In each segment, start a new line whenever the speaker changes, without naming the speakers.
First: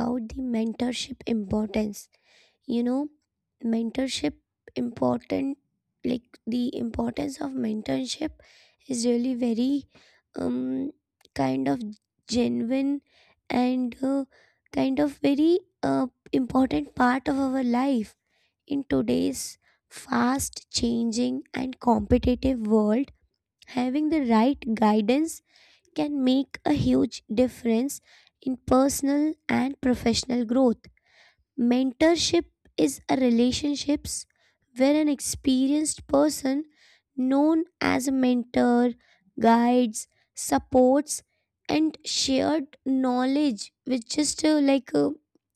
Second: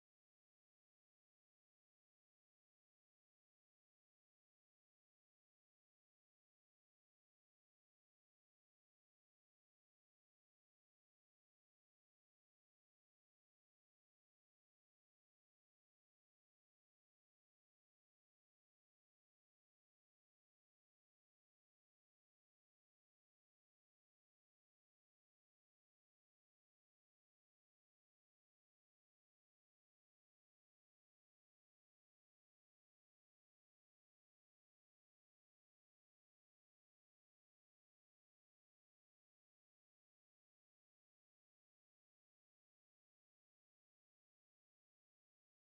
about the mentorship importance. You know, mentorship important like the importance of mentorship is really very um kind of genuine and kind of very uh, important part of our life in today's fast changing and competitive world having the right guidance can make a huge difference in personal and professional growth. Mentorship is a relationships where an experienced person known as a mentor guides, supports and shared knowledge with just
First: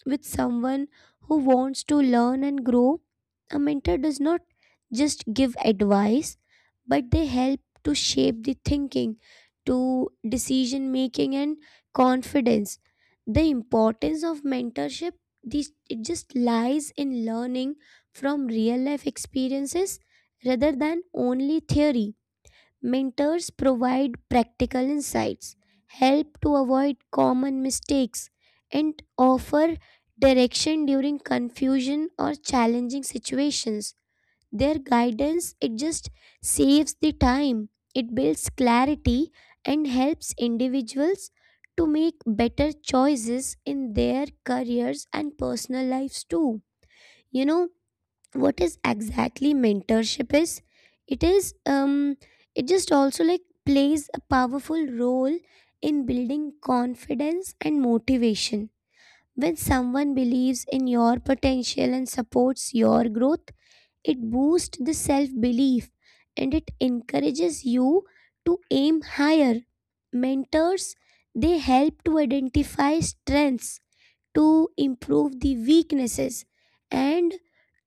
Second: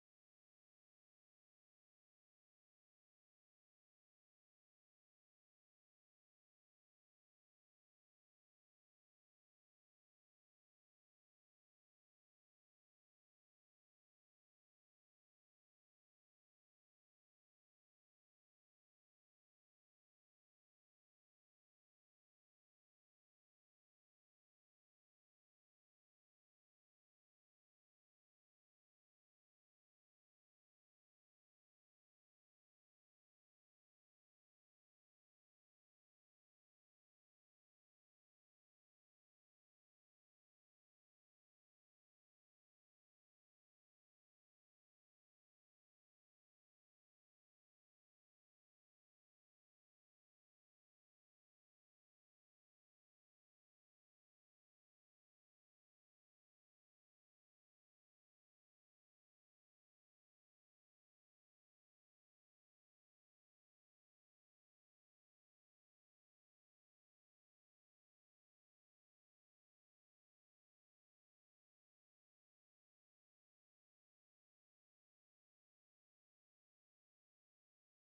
with someone who wants to learn and grow. A mentor does not just give advice but they help to shape the thinking to decision making and confidence. The importance of mentorship this it just lies in learning from real life experiences rather than only theory. Mentors provide practical insights, help to avoid common mistakes, and offer direction during confusion or challenging situations. Their guidance, it just saves the time, it builds clarity and helps individuals to make better choices in their careers and personal lives too. You know what is exactly mentorship is? It is it just also like plays a powerful role in building confidence and motivation. When someone believes in your potential and supports your growth, it boosts the self belief and it encourages you to aim higher. Mentors, they help to identify strengths, to improve the weaknesses, and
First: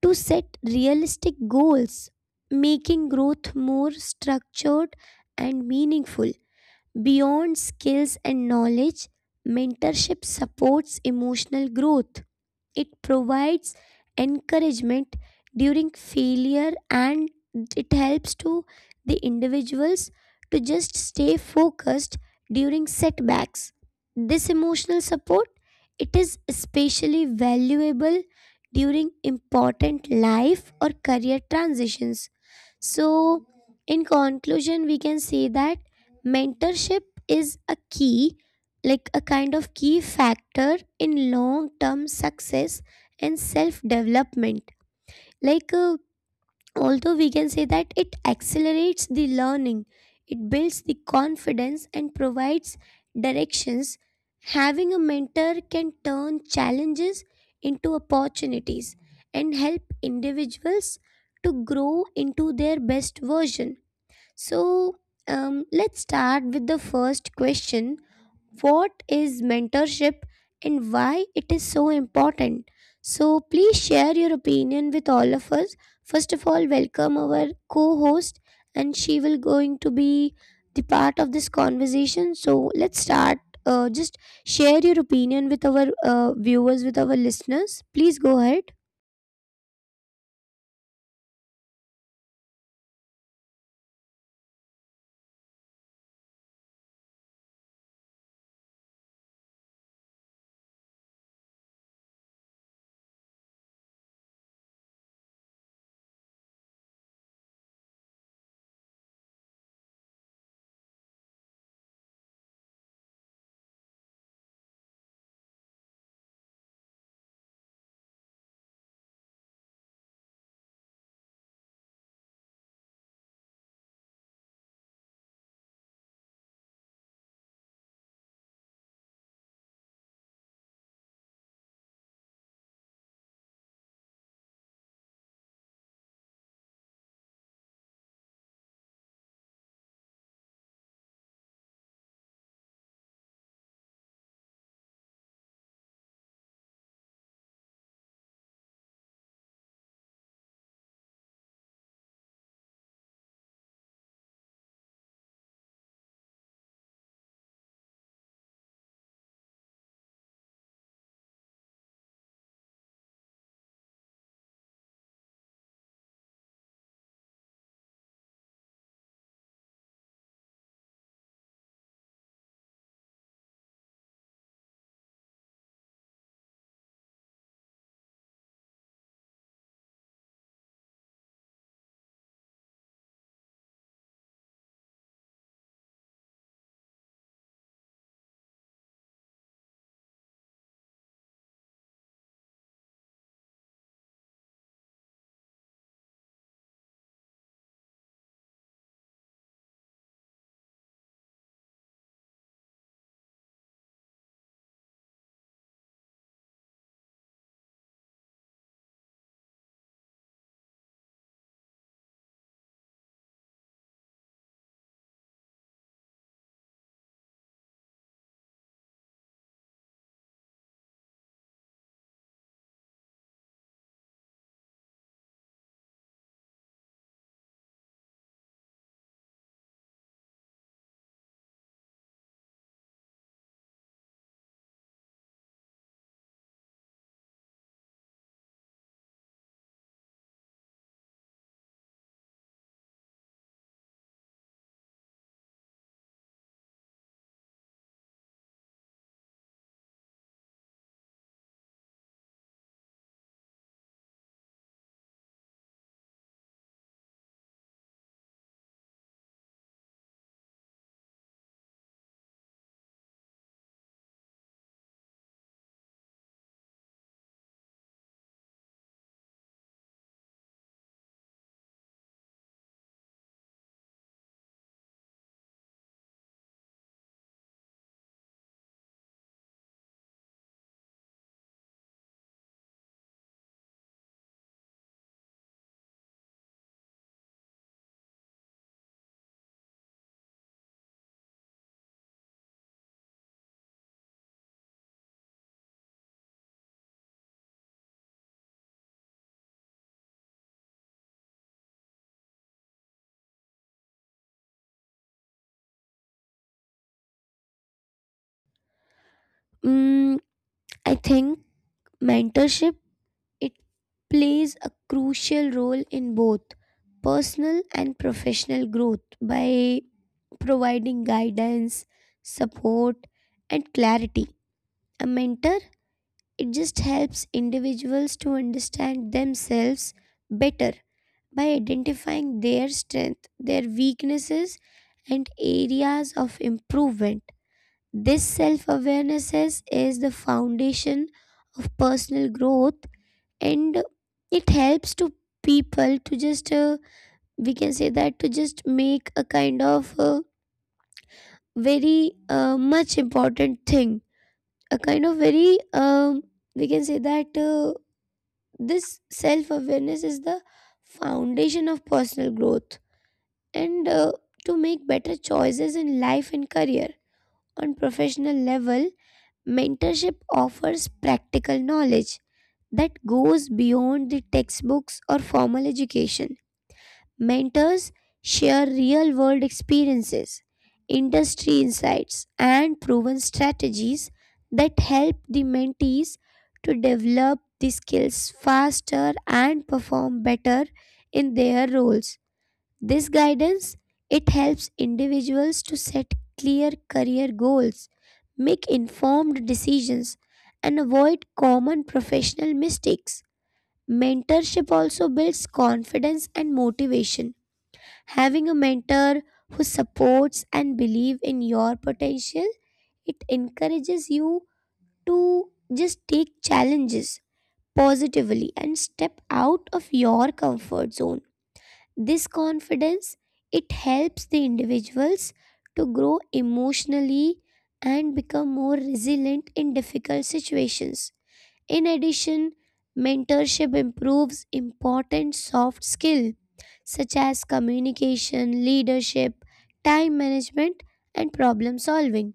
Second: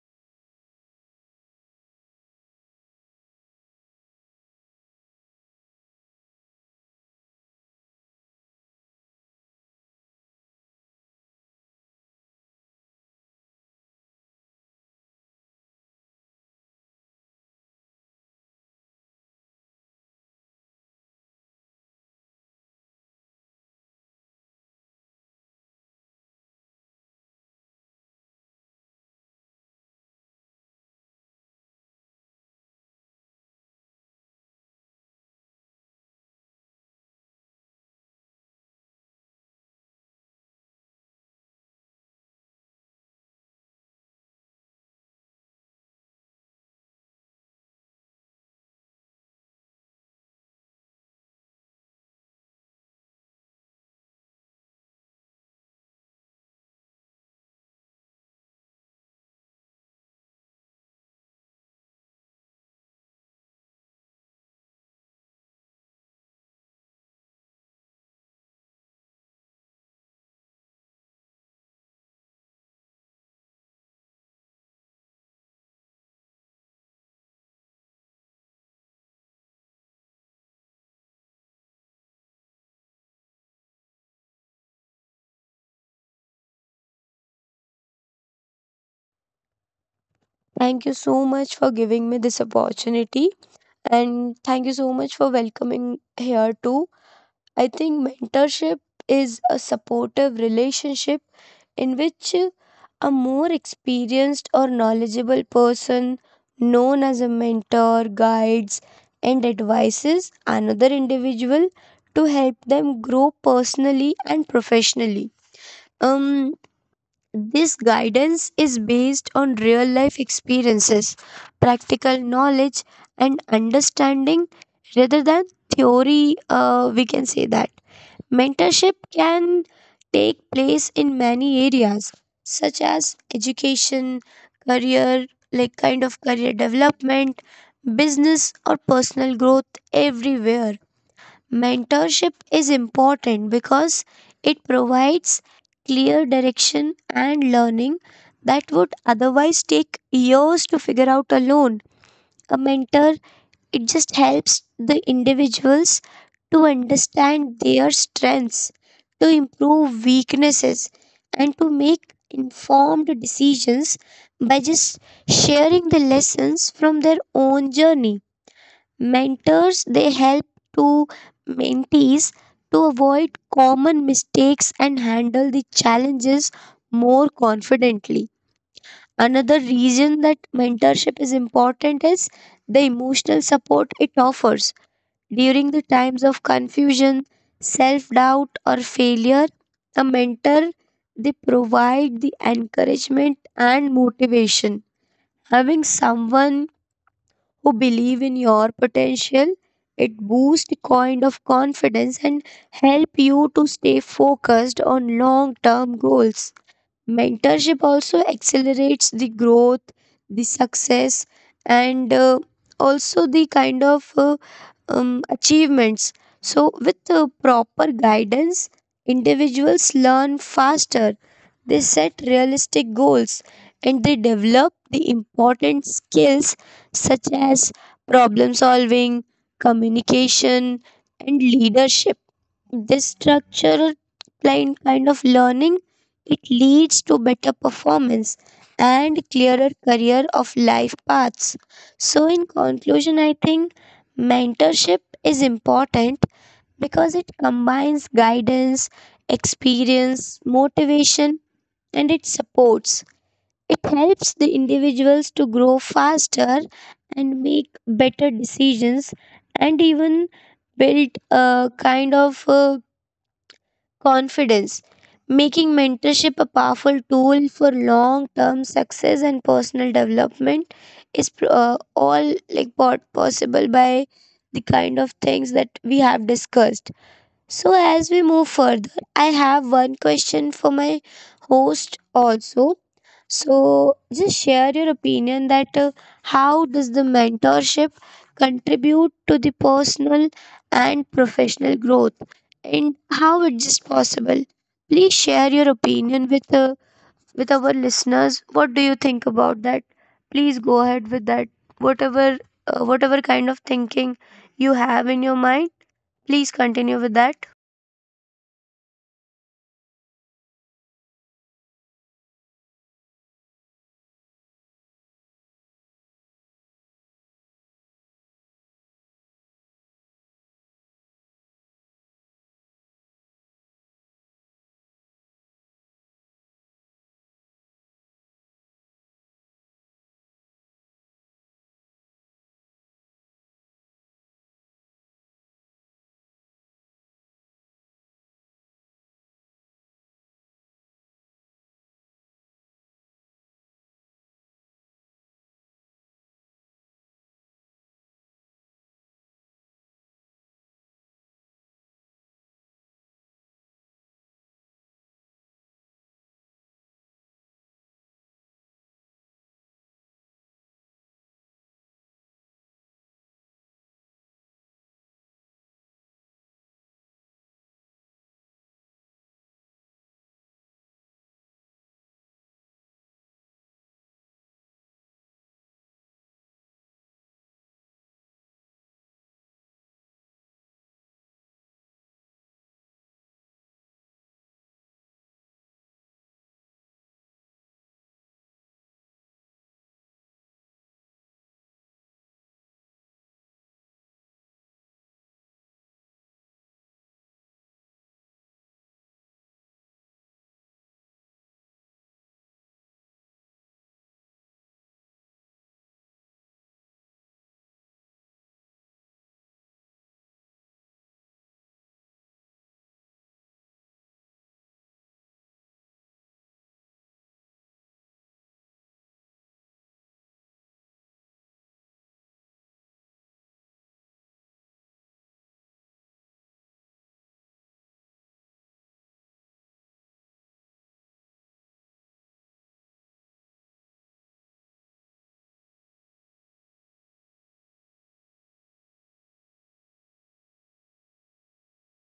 to set realistic goals, making growth more structured and meaningful. Beyond skills and knowledge, mentorship supports emotional growth it provides encouragement during failure and it helps to the individuals to just stay focused during setbacks. This emotional support it is especially valuable during important life or career transitions. So, in conclusion, we can say that mentorship is a key like a kind of key factor in long term success and self development. Like, uh, Although we can say that it accelerates the learning, it builds the confidence and provides directions. Having a mentor can turn challenges into opportunities and help individuals to grow into their best version. So, let's start with the first question what is mentorship and why it is so important. So, please share your opinion with all of us. First of all, welcome our co host, and she will going to be the part of this conversation. So, let's start. Just share your opinion with our viewers, with our listeners. Please go ahead.
Thank you so much for giving me this opportunity and thank you so much for welcoming here too. I think mentorship is a supportive relationship in which a more experienced or knowledgeable person known as a mentor guides and advises another individual to help them grow personally and professionally. Um this guidance is based on real life experiences, practical knowledge, and understanding rather than theory. We can say that mentorship can take place in many areas, such as education, career, like kind of career development, business, or personal growth, everywhere. Mentorship is important because it provides clear direction and learning that would otherwise take years to figure out alone. A mentor, it just helps the individuals to understand their strengths, to improve weaknesses, and to make informed decisions by just sharing the lessons from their own journey. Mentors they help to mentees to avoid common mistakes and handle the challenges more confidently. Another reason that mentorship is important is the emotional support it offers. During the times of confusion, self doubt, or failure, a mentor they provide the encouragement and motivation. Having someone who believe in your potential. It boosts kind of confidence and help you to stay focused on long-term goals. Mentorship also accelerates the growth, the success, and also the kind of achievements. So, with proper guidance, individuals learn faster, they set realistic goals, and they develop the important skills such as problem solving, communication, and leadership. This structural kind of learning it leads to better performance and clearer career of life paths. So in conclusion, I think mentorship is important because it combines guidance, experience, motivation and it supports. It helps the individuals to grow faster and make better decisions and even build a kind of confidence, making mentorship a powerful tool for long term success and personal development is all like what possible by the kind of things that we have discussed. So, as we move further, I have one question for my host also. So, just share your opinion that how does the mentorship contribute to the personal and professional growth and how it is possible? Please share your opinion with our listeners. What do you think about that? Please go ahead with that. Whatever whatever kind of thinking you have in your mind, please continue with that.
Mm, I think mentorship it plays a crucial role in both personal and professional growth by providing guidance, support, and clarity. A mentor, it just helps individuals to understand themselves better by identifying their strength, their weaknesses, and areas of improvement. This self awareness is the foundation of personal growth and it helps to people to just we can say that to just make a kind of very much important thing a kind of very we can say that this self awareness is the foundation of personal growth and to make better choices in life and career on professional level mentorship offers practical knowledge that goes beyond the textbooks or formal education. Mentors share real world experiences, industry insights, and proven strategies that help the mentees to develop the skills faster and perform better in their roles. This guidance it helps individuals to set clear career goals, make informed decisions, and avoid common professional mistakes. Mentorship also builds confidence and motivation. Having a mentor who supports and believes in your potential, it encourages you to just take challenges positively and step out of your comfort zone. This confidence it helps the individuals to grow emotionally and become more resilient in difficult situations. In addition, mentorship improves important soft skills such as communication, leadership, time management, and problem solving.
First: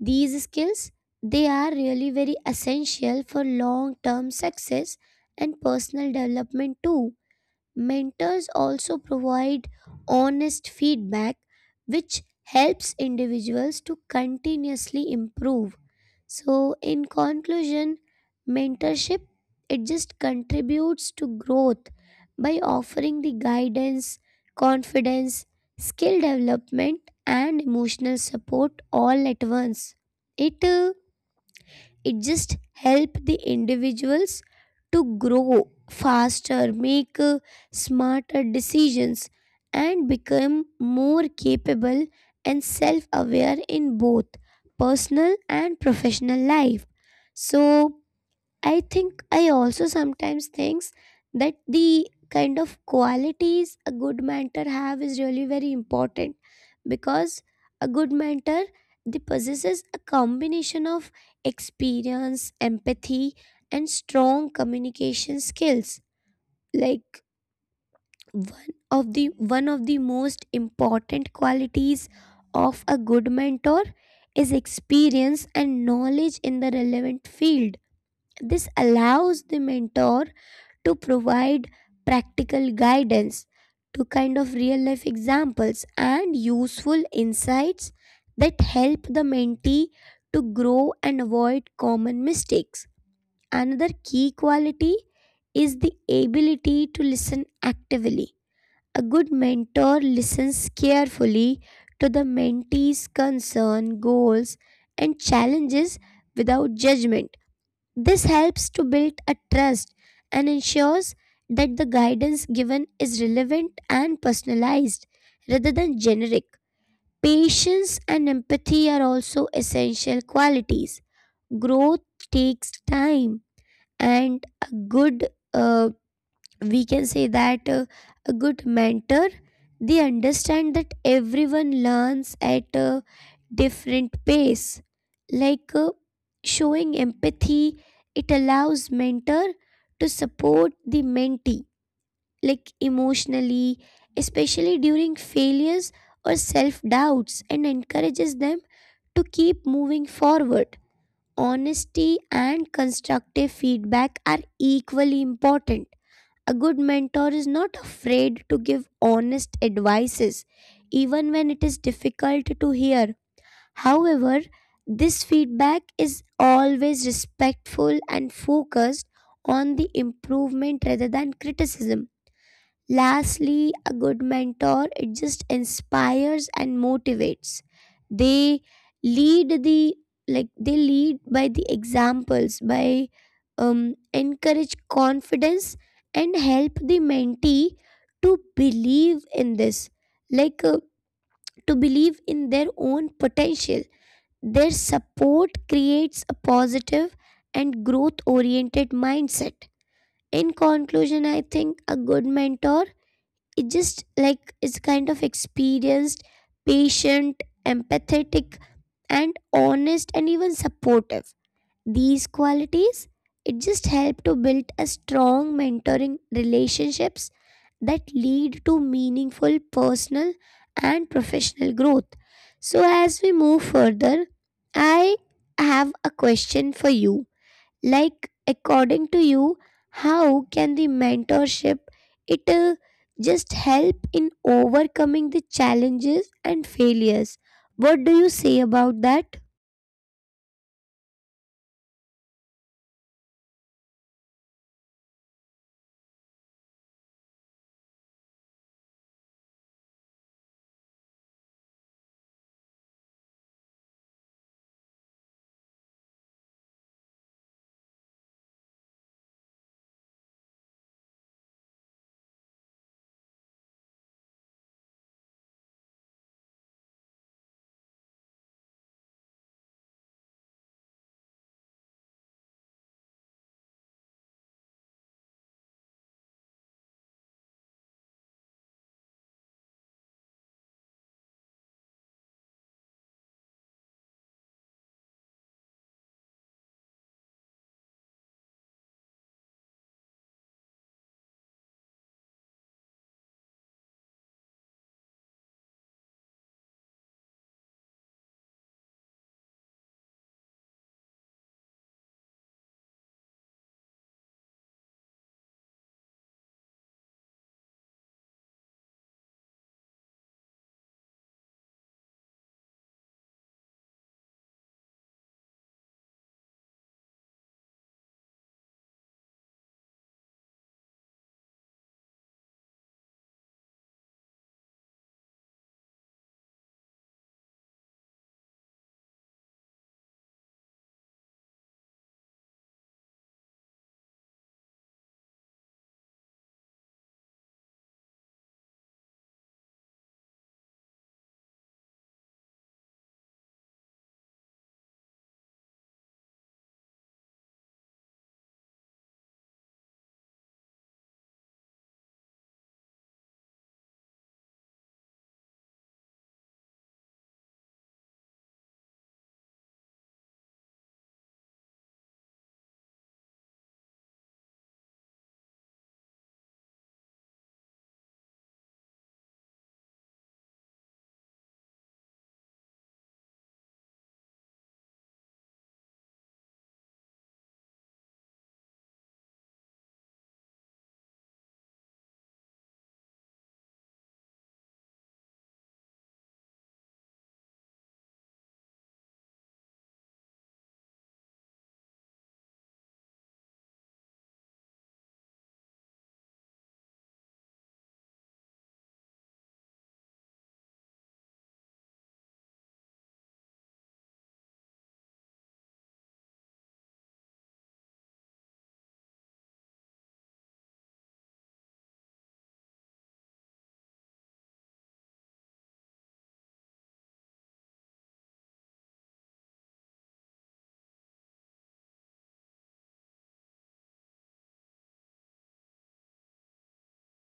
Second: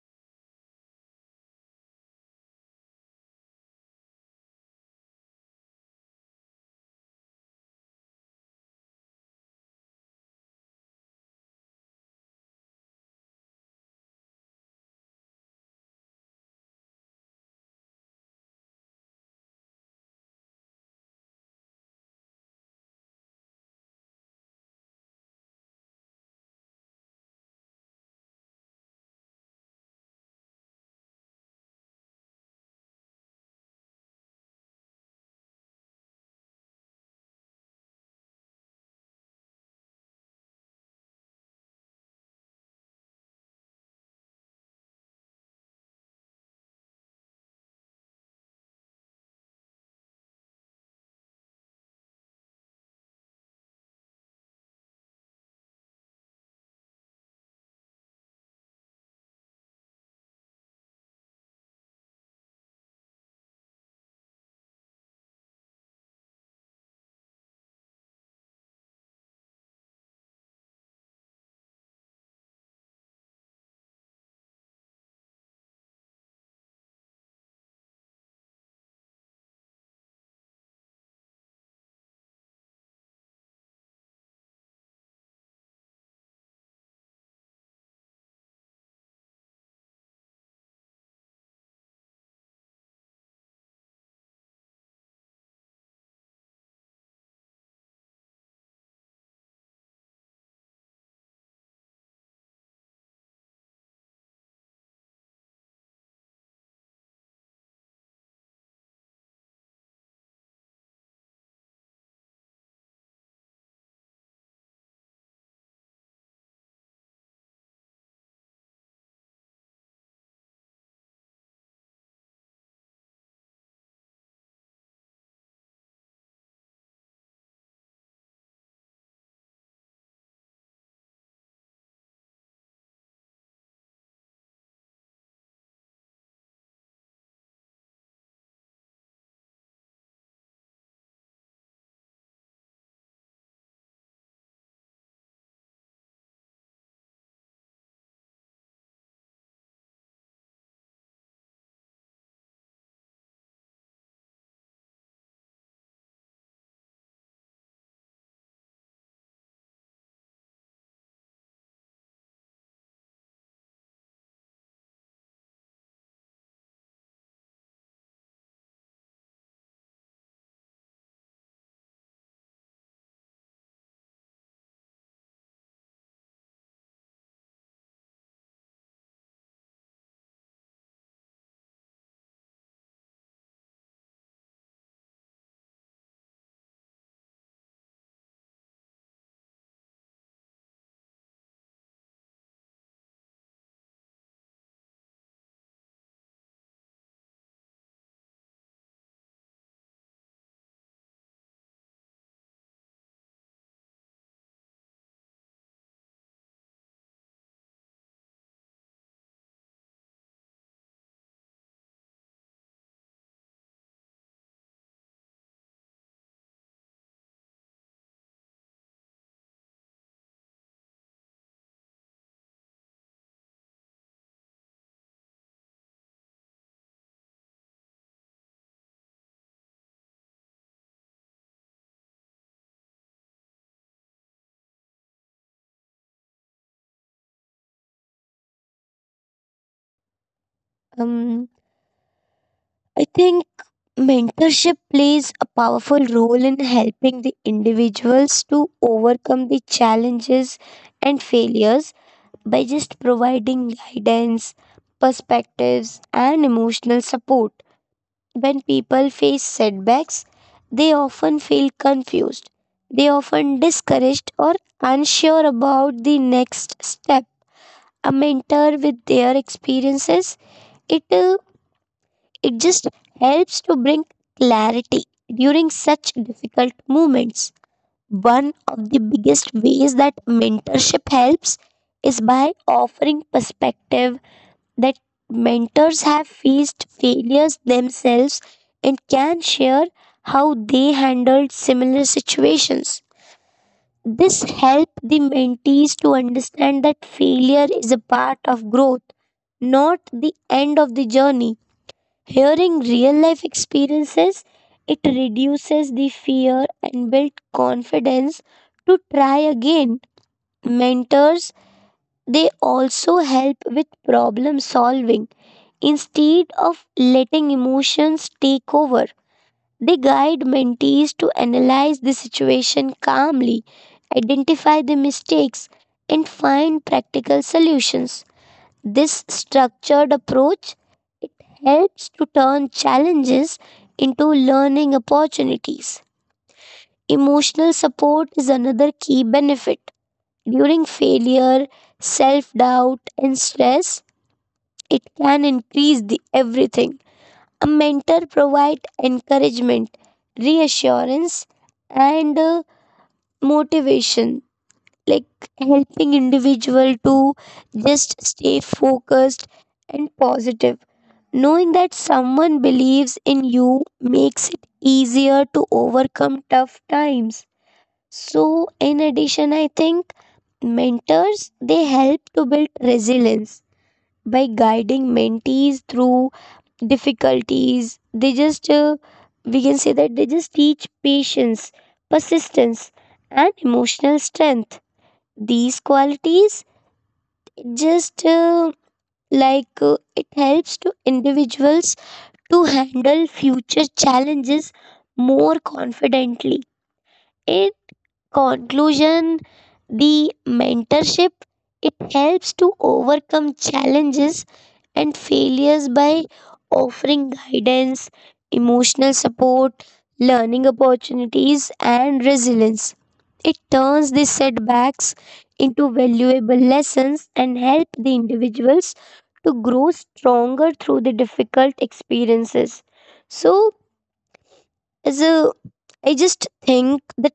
These skills they are really very essential for long-term success and personal development too. Mentors also provide honest feedback which helps individuals to continuously improve. So, in conclusion, mentorship it just contributes to growth by offering the guidance, confidence, skill development and emotional support all at once. It just help the individuals to grow faster make smarter decisions and become more capable and self aware in both personal and professional life. So I think I also sometimes thinks that the kind of qualities a good mentor have is really very important because a good mentor they possesses a combination of experience, empathy and strong communication skills. Like one of the most important qualities of a good mentor is experience and knowledge in the relevant field. This allows the mentor to provide practical guidance to kind of real life examples and useful insights that help the mentee to grow and avoid common mistakes. Another key quality is the ability to listen actively. A good mentor listens carefully to the mentee's concern, goals, and challenges without judgment. This helps to build a trust and ensures that the guidance given is relevant and personalized rather than generic. Patience and empathy are also essential qualities. Growth takes time, and a good, uh, we can say that a good mentor, they understand that everyone learns at different pace. Like uh, Showing empathy, it allows mentor to support the mentee, like emotionally, especially during failures or self doubts, and encourages them to keep moving forward. Honesty and constructive feedback are equally important. A good mentor is not afraid to give honest advices, even when it is difficult to hear. However, this feedback is always respectful and focused on the improvement rather than criticism. Lastly, a good mentor it just inspires and motivates. They lead the like they lead by the examples by encourage confidence and help the mentee to believe in this like to believe in their own potential. Their support creates a positive and growth oriented mindset. In conclusion, I think a good mentor is just like is kind of experienced, patient, empathetic, and honest, and even supportive. These qualities, it just help to build a strong mentoring relationships that lead to meaningful personal and professional growth. So as we move further, I have a question for you. Like according to you, how can the mentorship it just help in overcoming the challenges and failures? What do you say about that?
Um, I think mentorship plays a powerful role in helping the individuals to overcome the challenges and failures by just providing guidance, perspectives, and emotional support. When people face setbacks, they often feel confused. They often discouraged or unsure about the next step. A mentor with their experiences, it uh, It just helps to bring clarity during such difficult moments. One of the biggest ways that mentorship helps is by offering perspective that mentors have faced failures themselves and can share how they handled similar situations. This helps the mentees to understand that failure is a part of growth, not the end of the journey. Hearing real life experiences, it reduces the fear and builds confidence to try again. Mentors, they also help with problem solving. Instead of letting emotions take over, they guide mentees to analyze the situation calmly, identify the mistakes, and find practical solutions. This structured approach it helps to turn challenges into learning opportunities. Emotional support is another key benefit. During failure, self-doubt and stress, it can increase the everything. A mentor provide encouragement, reassurance and motivation, like helping individual to just stay focused and positive. Knowing that someone believes in you makes it easier to overcome tough times. So in addition I think mentors they help to build resilience by guiding mentees through difficulties. They just we can say that they just teach patience, persistence, and emotional strength. These qualities just like it helps to individuals to handle future challenges more confidently. In conclusion, the mentorship it helps to overcome challenges and failures by offering guidance, emotional support, learning opportunities, and resilience. It turns these setbacks into valuable lessons and help the individuals to grow stronger through the difficult experiences. So is a I just think that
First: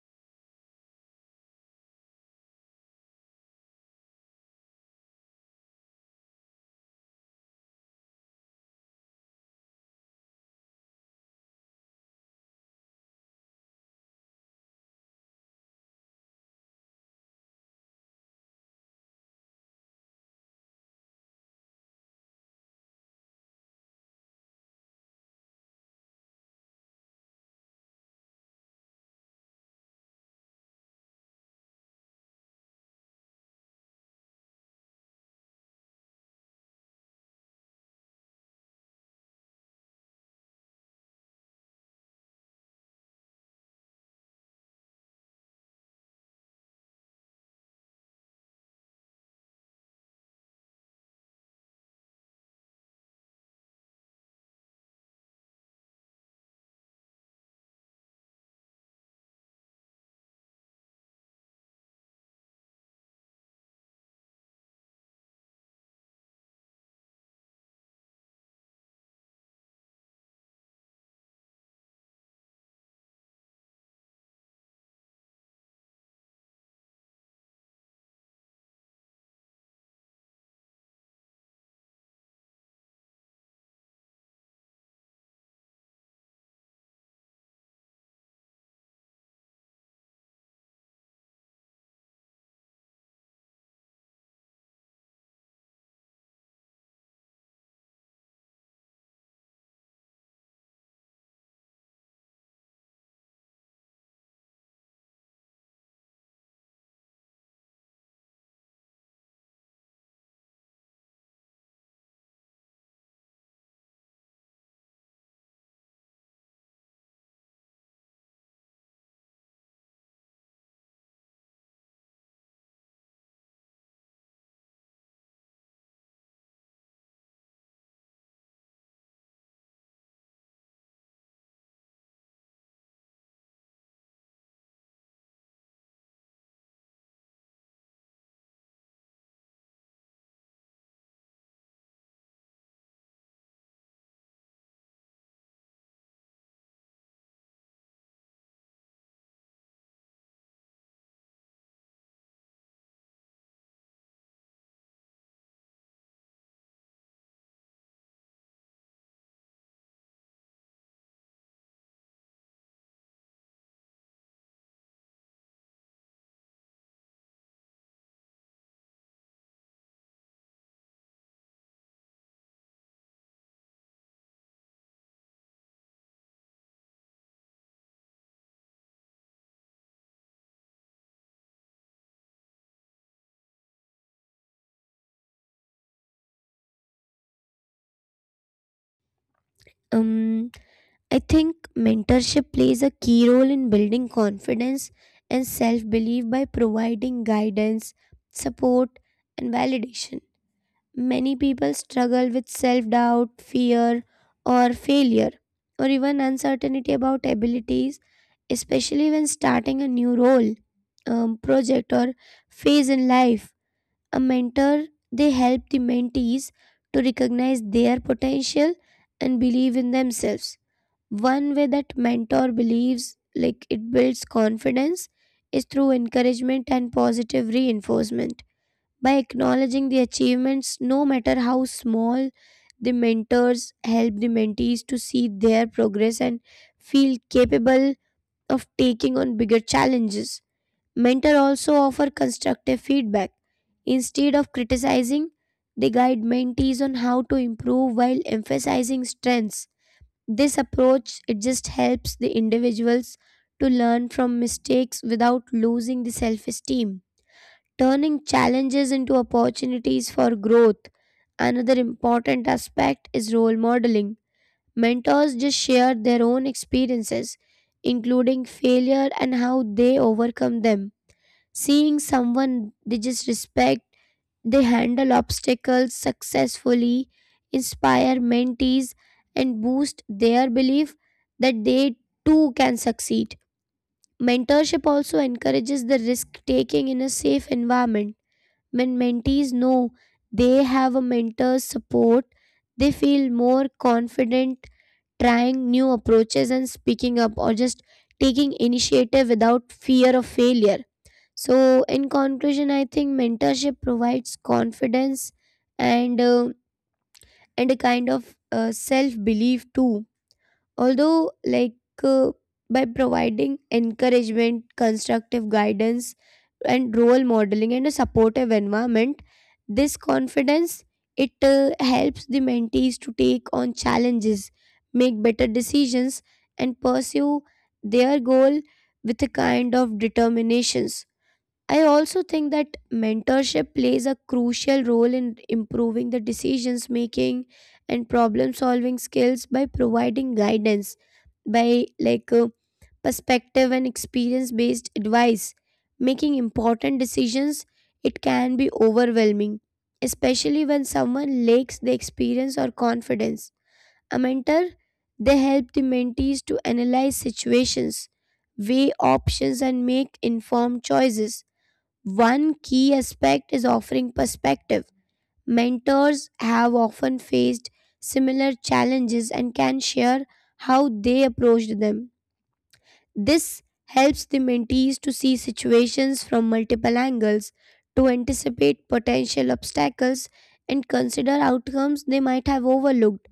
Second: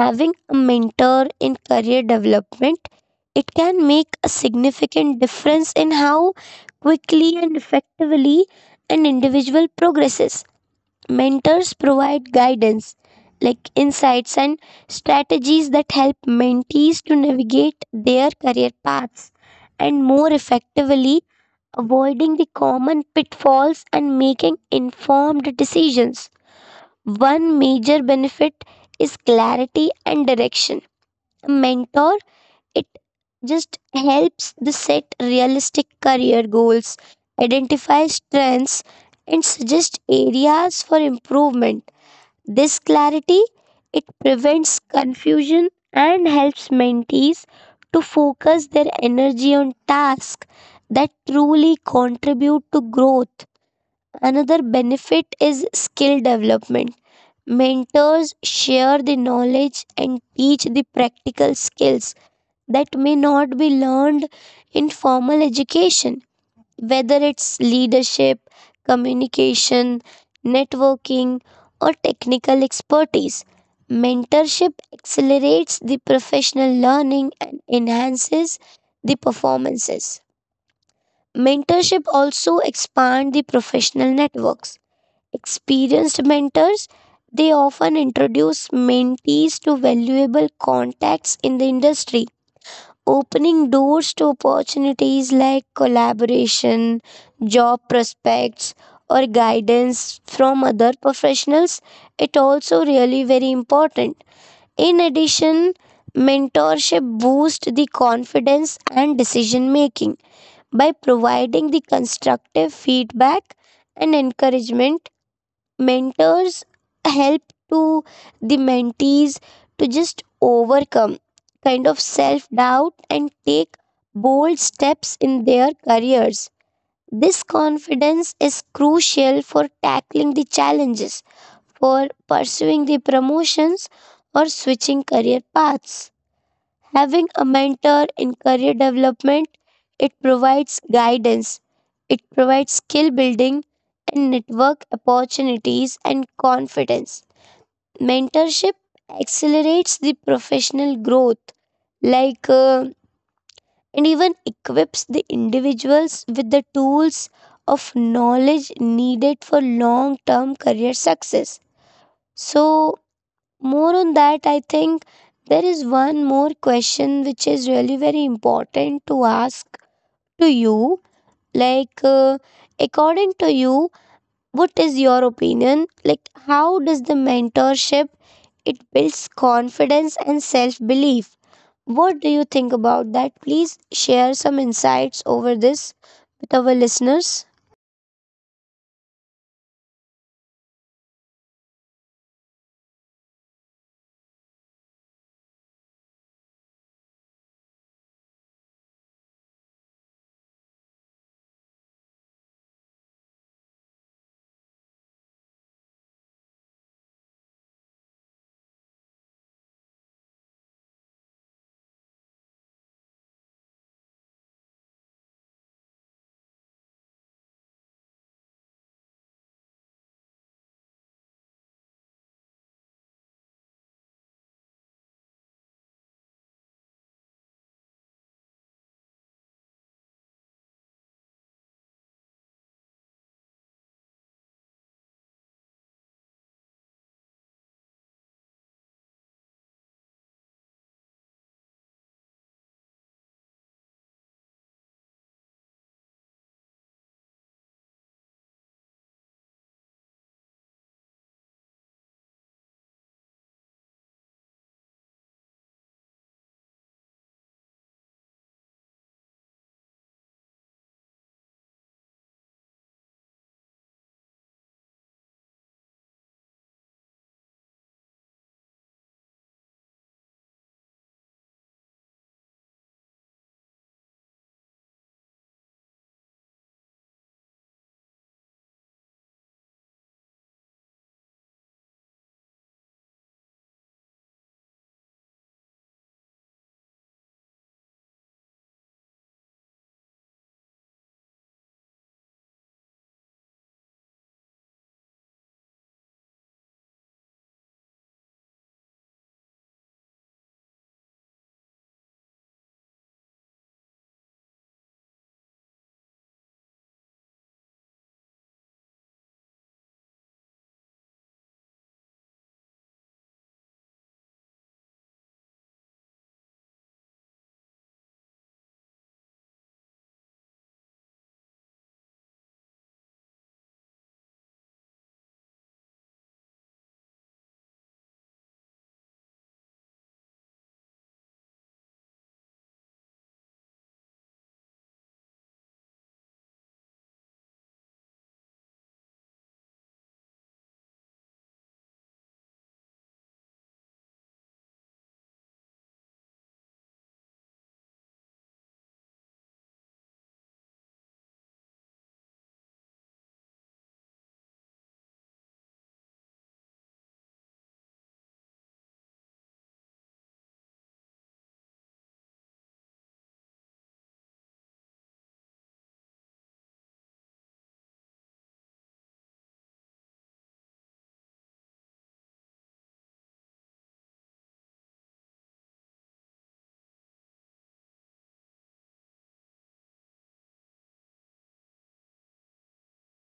having a mentor in career development it can make a significant difference in how quickly and effectively an individual progresses. Mentors provide guidance like insights and strategies that help mentees to navigate their career paths and more effectively avoiding the common pitfalls and making informed decisions. One major benefit is clarity and direction. A mentor, it just helps the set realistic career goals, identify strengths, and suggest areas for improvement. This clarity it prevents confusion and helps mentees to focus their energy on tasks that truly contribute to growth. Another benefit is skill development. Mentors share the knowledge and teach the practical skills that may not be learned in formal education, whether it's leadership, communication, networking, or technical expertise. Mentorship accelerates the professional learning and enhances the performances. Mentorship also expands the professional networks. Experienced mentors, they often introduce mentees to valuable contacts in the industry, opening doors to opportunities like collaboration, job prospects, or guidance from other professionals. It also really very important. In addition, mentorship boosts the confidence and decision making by providing the constructive feedback and encouragement. Mentors help to the mentees to just overcome kind of self doubt and take bold steps in their careers. This confidence is crucial for tackling the challenges, for pursuing the promotions, or switching career paths. Having a mentor in career development, it provides guidance, it provides skill building and network opportunities and confidence. Mentorship accelerates the professional growth, like and even equips the individuals with the tools of knowledge needed for long term career success. So, more on that, I think there is one more question which is really very important to ask to you. Like, according to you, what is your opinion? Like, how does the mentorship it builds confidence and self belief? What do you think about that? Please share some insights over this with our listeners.
Um I think mentorship plays a key role in building confidence and self belief by providing guidance, support, and validation. Many people struggle with self doubt, fear, or failure, or even uncertainty about abilities, especially when starting a new role, project, or phase in life. A mentor, they help the mentees to recognize their potential and believe in themselves. One way that mentor believes like it builds confidence is through encouragement and positive reinforcement. By acknowledging the achievements, no matter how small, the mentors help the mentees to see their progress and feel capable of taking on bigger challenges. Mentor also offer constructive feedback. Instead of criticizing, they guide mentees on how to improve while emphasizing strengths. This approach it just helps the individuals to learn from mistakes without losing the self-esteem, turning challenges into opportunities for growth. Another important aspect is role modeling. Mentors just share their own experiences, including failure and how they overcome them. Seeing someone they just respect they handle obstacles successfully, inspire mentees, and boost their belief that they too can succeed. Mentorship also encourages the risk taking in a safe environment. When mentees know they have a mentor's support, they feel more confident trying new approaches and speaking up or just taking initiative without fear of failure. So, in conclusion, I think mentorship provides confidence and a kind of self belief too. Although, like uh, by providing encouragement, constructive guidance, and role modeling and a supportive environment, this confidence it helps the mentees to take on challenges, make better decisions, and pursue their goal with a kind of determinations. I also think that mentorship plays a crucial role in improving the decisions making and problem solving skills by providing guidance, by perspective and experience based advice. Making important decisions, it can be overwhelming, especially when someone lacks the experience or confidence. A mentor, they help the mentees to analyze situations, weigh options, and make informed choices. One key aspect is offering perspective. Mentors have often faced similar challenges and can share how they approached them. This helps the mentees to see situations from multiple angles, to anticipate potential obstacles, and consider outcomes they might have overlooked.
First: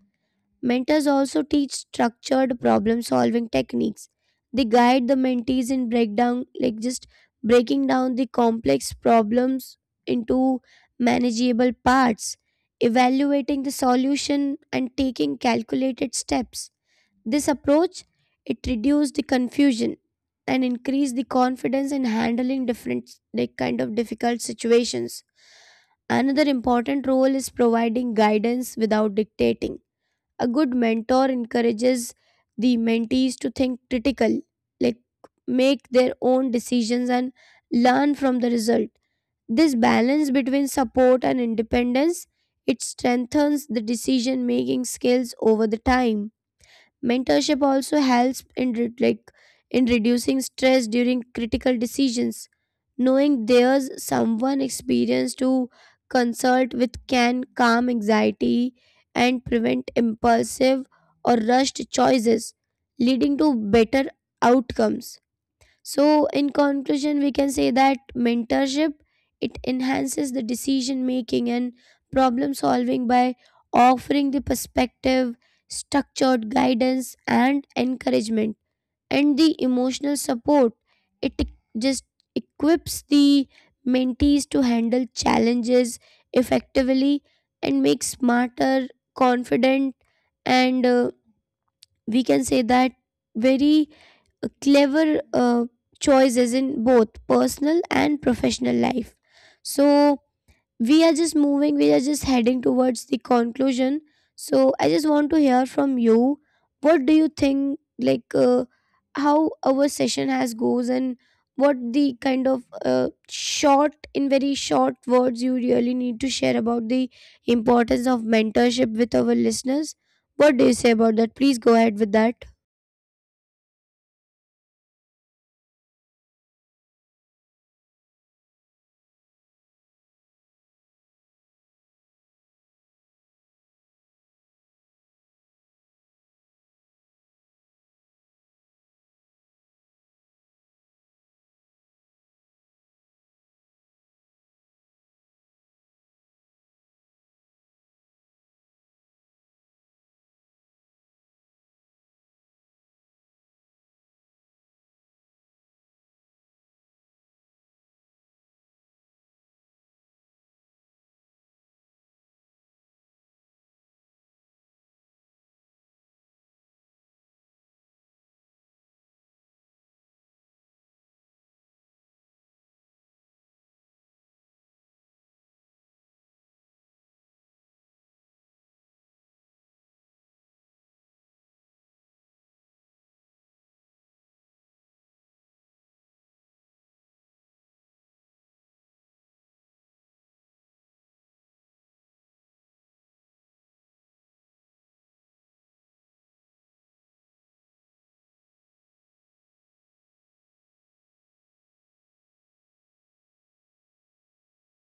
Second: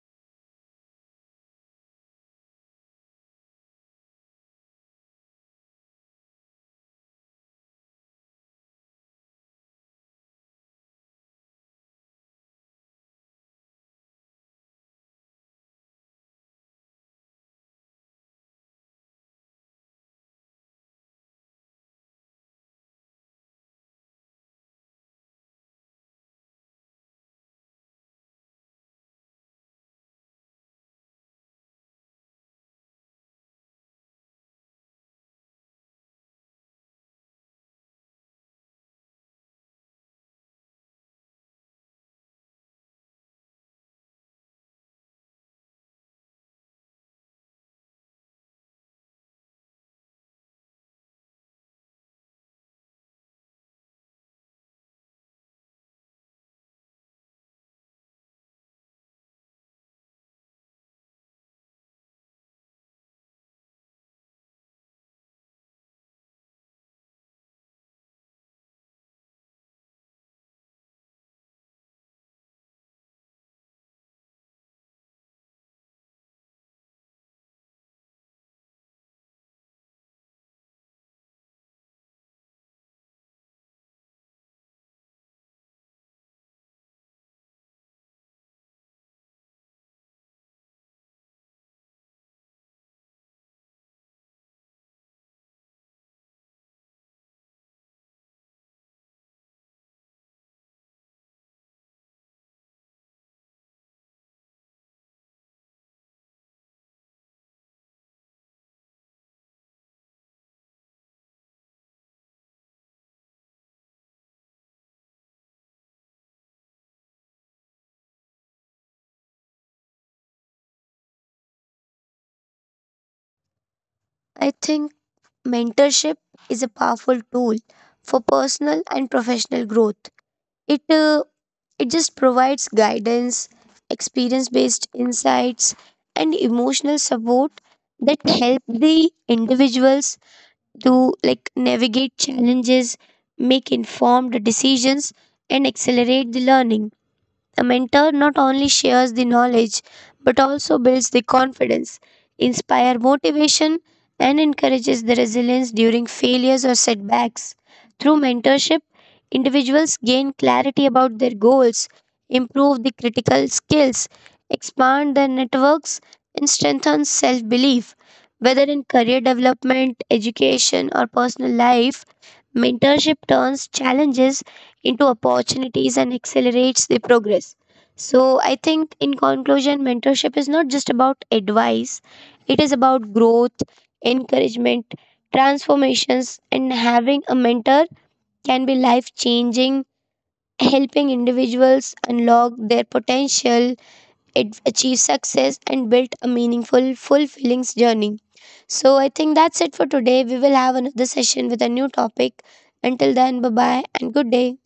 Mentors also teach structured problem solving techniques. They guide the mentees in breakdown, like just breaking down the complex problems into manageable parts, evaluating the solution, and taking calculated steps. This approach it reduces the confusion and increase the confidence in handling different like kind of difficult situations. Another important role is providing guidance without dictating. A good mentor encourages the mentees to think critical like make their own decisions and learn from the result. This balance between support and independence it strengthens the decision making skills over the time. Mentorship also helps in in reducing stress during critical decisions. Knowing there's someone experienced to consult with can calm anxiety and prevent impulsive or rushed choices, leading to better outcomes. So, in conclusion, we can say that mentorship it enhances the decision making and problem solving by offering the perspective, structured guidance, and encouragement, and the emotional support. It e- just equips the mentees to handle challenges effectively and make smarter, confident, and we can say that very clever choices in both personal and professional life. So we are just heading towards the conclusion. So I just want to hear from you. What do you think, how our session has goes and what the kind of short, in very short words, you really need to share about the importance of mentorship with our listeners? What do you say about that? Please go ahead with that.
I think mentorship is a powerful tool for personal and professional growth. It uh, It just provides guidance, experience based insights, and emotional support that help the individuals to like navigate challenges, make informed decisions, and accelerate the learning. A mentor not only shares the knowledge but also builds the confidence, inspires motivation, and encourages the resilience during failures or setbacks. Through mentorship, individuals gain clarity about their goals, improve the critical skills, expand their networks, and strengthen self belief. Whether in career development, education, or personal life, mentorship turns challenges into opportunities and accelerates the progress. So, I think in conclusion, mentorship is not just about advice, it is about growth, encouragement, transformations, and having a mentor can be life changing, helping individuals unlock their potential, achieve success, and build a meaningful, fulfilling journey. So, I think that's it for today. We will have another session with a new topic. Until then, bye bye and good day.